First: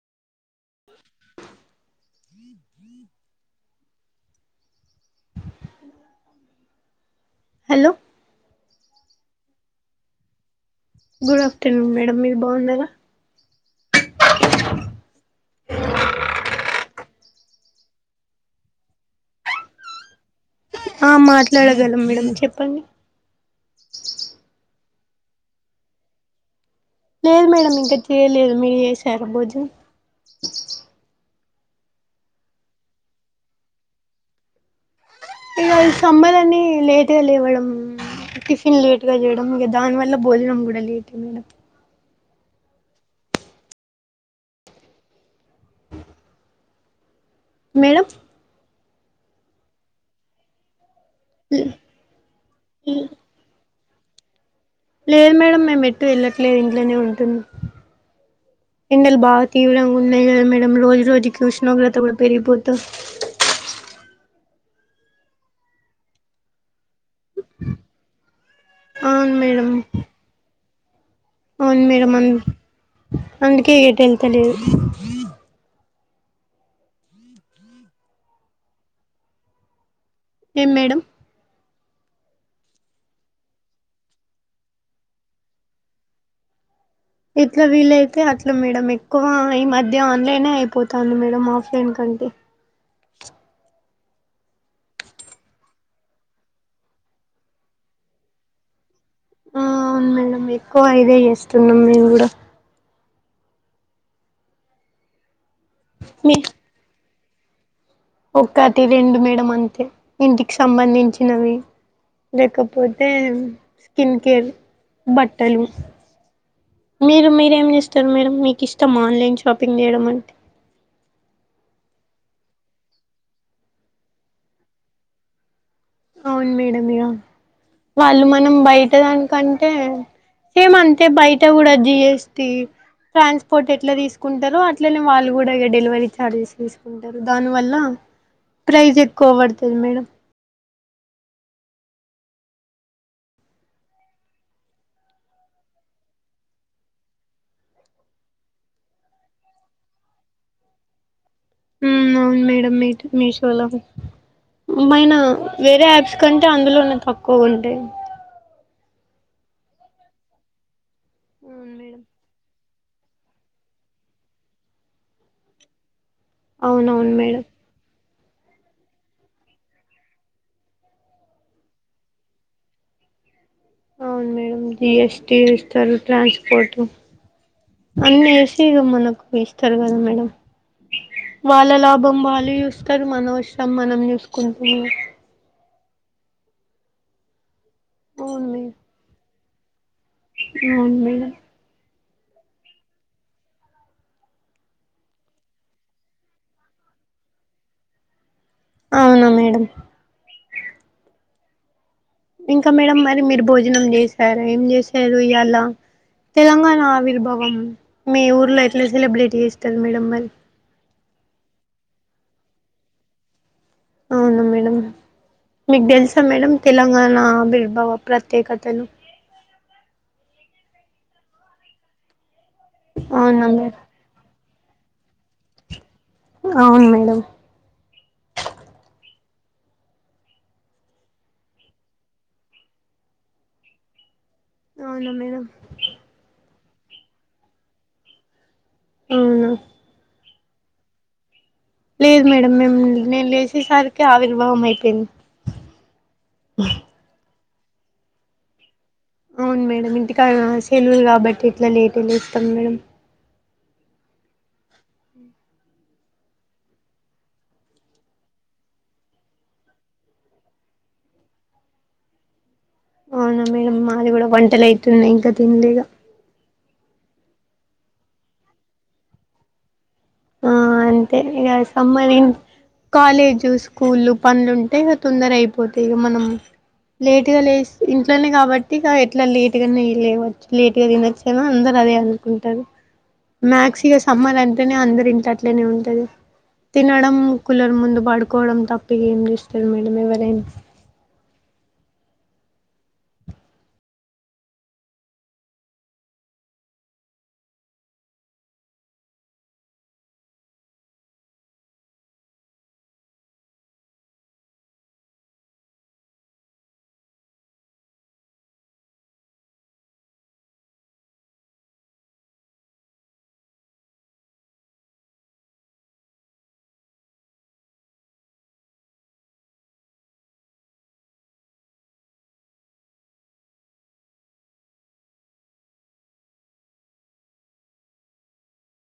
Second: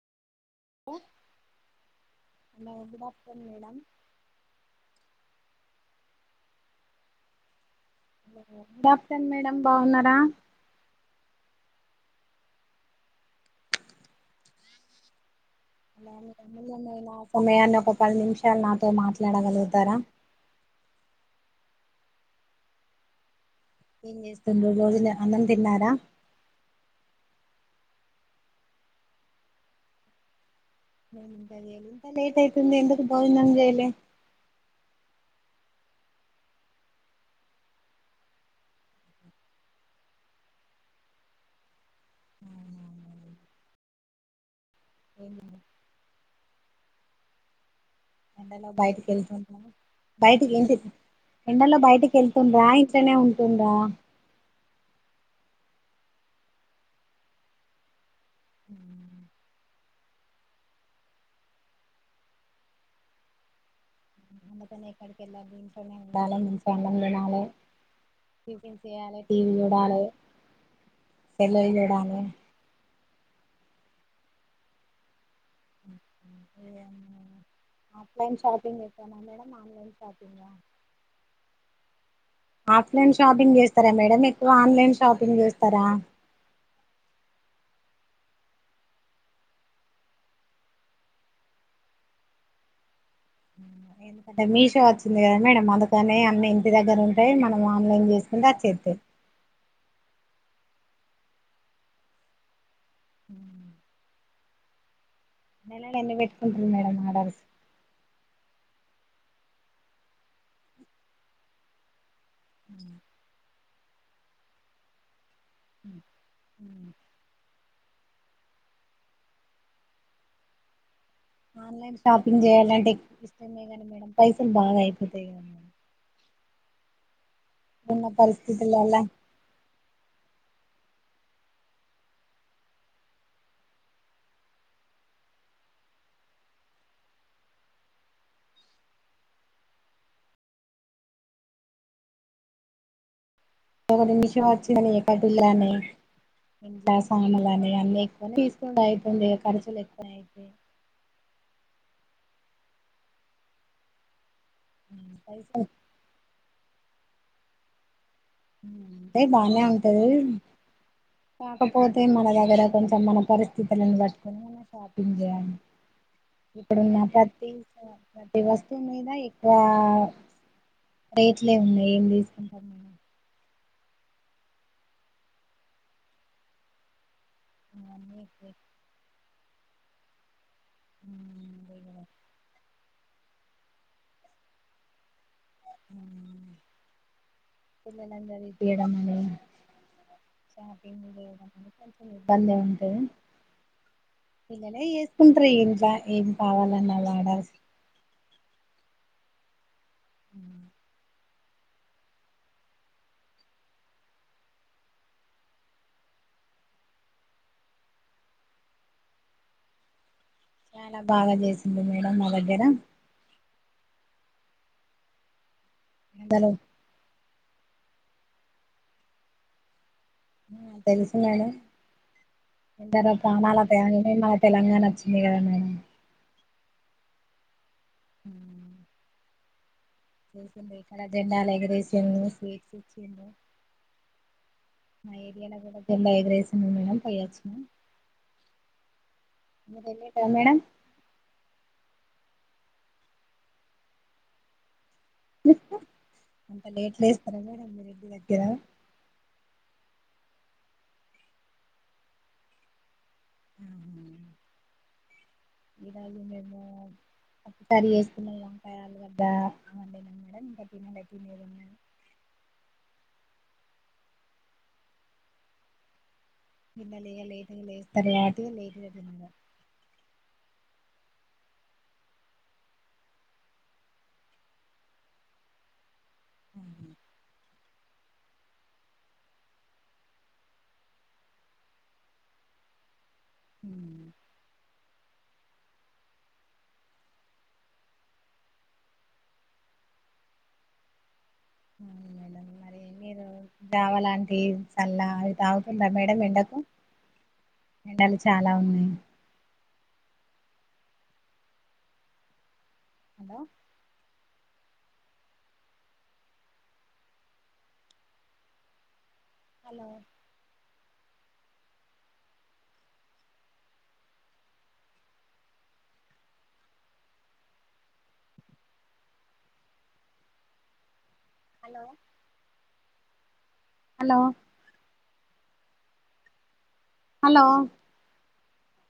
hello good after madam hello good after madam బాగున్నరా good afternoon madam మీరు బాగున్నారా మీ అమూల్యమైన సమయాన్ని ఒక పది నిమిషాలు నాతో మాట్లాడగలుగుతారా ఆ మాట్లాడగలం మేడమ్ చెప్పండి ఏం చేస్తుండ్రు రోజు లో అన్నం తిన్నారా లేదు మేడం ఇంకా చేయలేదు మీరు చేసారా భోజనం ఇంత లేట్ అయితుంది ఎందుకు భోజనం చేయలే ఇగ ఇది సమ్మర్ అని లేట్ గా లేవడం టిఫిన్ లేట్ గా చేయడం ఇక దాని వల్ల భో భోజనం కూడా లేటే మేడం ఏమైంది మేడం ఎండలో బయటికి వెళ్తున్నార బయటికి ఇంటి ఎండలో బయటికి వెళ్తుండ్రా ఇంట్లనే ఉంటుండ్రా లేదు మేడం మేము ఎటు వెళ్ళట్లేదు ఇంట్లనే ఉంటున్నాం ఎండలు బాగా తీవ్రంగా ఉన్నయి కదా మేడం రోజు రోజుకి ఉష్ణోగ్రత కూడా పెరిగిపోతు అందుకని ఎక్కడికి ఎళ్లోద్దు ఇంట్లనే ఉండాలే ఇంత అన్నం తినాలే టిఫిన్ చేయాలె అవును టివి మేడం చూడాలె సెల్లు అవును మేడం అ చూడాలే అందుకే ఎటు ఎల్తలేదు ఆఫ్లైన్ షాపింగ్ చేసారా మేడం ఆన్లైన్ షాపింగా ఏం మేడం ఆఫ్లైన్ షాపింగ్ చేస్తరా మేడం ఎక్కువ ఆన్లైన్ షాపింగ్ చేస్తరా ఎట్ల వీలైతే అట్ల మేడం ఎక్కువ ఈ మధ్య ఆన్లైనే అయిపోతాంది మేడం ఆఫ్లైన్ కం టే ఎందుకంటే మీషో వచ్చింది కదా మేడం అందుకనే అన్నీ ఇంటి దగ్గర ఉంటయి మనం ఆన్లైన్ చేసుకుంటే అచ్చేస్తయి ఆ అవును మేడం ఎక్కువ ఇదే చేస్తున్నాం మేము కూడా హూ నెలల ఎన్ని వెట్టుకుంటరు మేడమ్ ఆర్డర్స్ ఒకటి రెండు మేడం అంతే ఇంటికి సంబంధించినవి లేకపోతే స్కిన్ కేర్ బట్ బట్టలు మీరు మీరేం చేస్ తరు మేడం మీకు ఇష్టమా ఆన్లైన్ షాపింగ్ చేయడం అంటే ఆన్లైన్ షాపింగ్ చేయాలంటే ఇష్టమే కానీ మేడం పైసలు బాగా అయిపోతయి కదా అవును మేడం ఇగ ఉన్న వాళ్ళు మనం బయట పరిస్థితులల్ల దానికంటే సేమ్ అం తే బయట కూడ జీఎస్టీ ట్రాన్స్పోర్ట్ ఎట్ల తీసుకుంటరో అట్లనే వాళ్ళు కూడా ఇగా డెలివరీ చార్జెస్ తీసుకుంటరు దానివల్ల ప్రైజ్ ఎక్కువ పడుతది మేడం ఒకటి మిషో వచ్చిందని ఎప్పటి లానే ఇంట్ల సాములనీ అన్నీ ఎక్కువనే తీసుకుండు అయితుంది ఇగా ఖర్చులు ఎక్కువ అయితాయి మ్ అవును మేడం మీట్ మీషోలో ఏమైనా పైసలు వేరే యాప్స్ కంటే అందులోనే తక్కువ ఉంటయి అంటే బానే ఉంటది అవును మేడం కాకపోతే మన దగ్గర కొంచెం మన పరిస్థితులను పట్టుకొని మనం షాపింగ్ చేయాలి ఇప్పుడున్న అవునవును మేడం ప్రతి ప్రతి వస్తువు మీద ఎక్కువ రేట్లే ఉన్నాయి ఏం తీసుకుంటం అవును మేడం జిఎస్టి ఇస్తారు ట్రాన్స్పోర్ట్ అవన్నీ అన్ని ఎక్కువే యేషి ఇగా మనకు ఇస్తారు కదా మేడం వాళ్ళ లాభం వాళ్ళు చూస్తరు మనవసరం మనం చూసుకుంటము పిల్లలను అవును మేడం చదిపియడం అవును షాపింగ్ మేడం చేయడం అ కొంచెం ఇబ్బందే ఉంటది పిల్లలే చేసుకుంటరు ఇగా ఇంట్లో ఏం కావాలన్నా వాడాల్సి అవునా మేడం అ ఇంకా మేడం మరి మీరు భోజనం చేసారు ఏం చేసారు ఇయాలా తెలంగాణ ఆవిర్భావం మీ ఊర్లో ఎట్లా సెలబ్రేట్ చేస్తారు మేడం మరి చాలా బాగా చేసింది మేడం మా దగ్గర అవున మేడం మీకు తెలుసా అందరూ మేడం తెలంగాణ ఆవిర్ ర్భావ ప్రత్యేకతలు తెలుసు మేడం ఎందరో అవునా ప్రాణాల మేడం [unintelligible] తెలంగాణ వచ్చింది కదా మేడం అవును మేడం హ చేసింది ఇక్కడ జెండాలు ఎగర వేసిళ్లు స్వీట్స్ ఇచ్చిళ్లు అవునా మా మేడం ఏరియాలో కూడా జెండా ఎగరేసిళ్ళు మేడం పోయి వచ్చినం అవునా మీరేళ్లిళ్ల మేడం లేదు మేడం మేము నేను లేసేసరికి ఆవిర్భవం అయిపోయింది అంత లేట్ లేస్తారా మేడం మీరు ఇంటి దగ్గర అవును మేడం ఇంటికాడా సెలవులు కాబట్టి ఇట్లా లేట్ గా లేస్తాం మేడం ఆ [unintelligible] ఒక్కసారి [unintelligible] వంకాయ ఆలుగడ్డ వండిన మేడం [unintelligible] అవునా మేడం మాది కూడా వంటలు అవుతున్నాయి ఇంకా తినలేదు [unintelligible] ఆ అంతే ఇగా సమ్మర్ కాలేజు స్కూళ్లు పనులుంటే తొందర అయిపోతాయి ఇగా మనం లేటుగా లేస్ ఇంట్లోనే కాబట్టి ఇగా ఎట్లా లేటుగానే లేవచ్చు లేటుగా తినొచ్చు కదా అందరు అదే అనుకుంటారు మ్యాక్స్ ఇగా సమ్మర్ అంటేనే అందరి ఇంట్ల అట్లనే ఉంటది తినడం కూలర్ ముందు పడుకోవడం తప్ప ఇగా ఏం చేస్తారు మేడం ఎవరైనా మేడం మరి మీరు జావ లాంటి చల్ల అవి తాగుతుర్ర మేడం ఎండకు ఎండలు చాలా ఉన్నాయి hello hello hello hello hello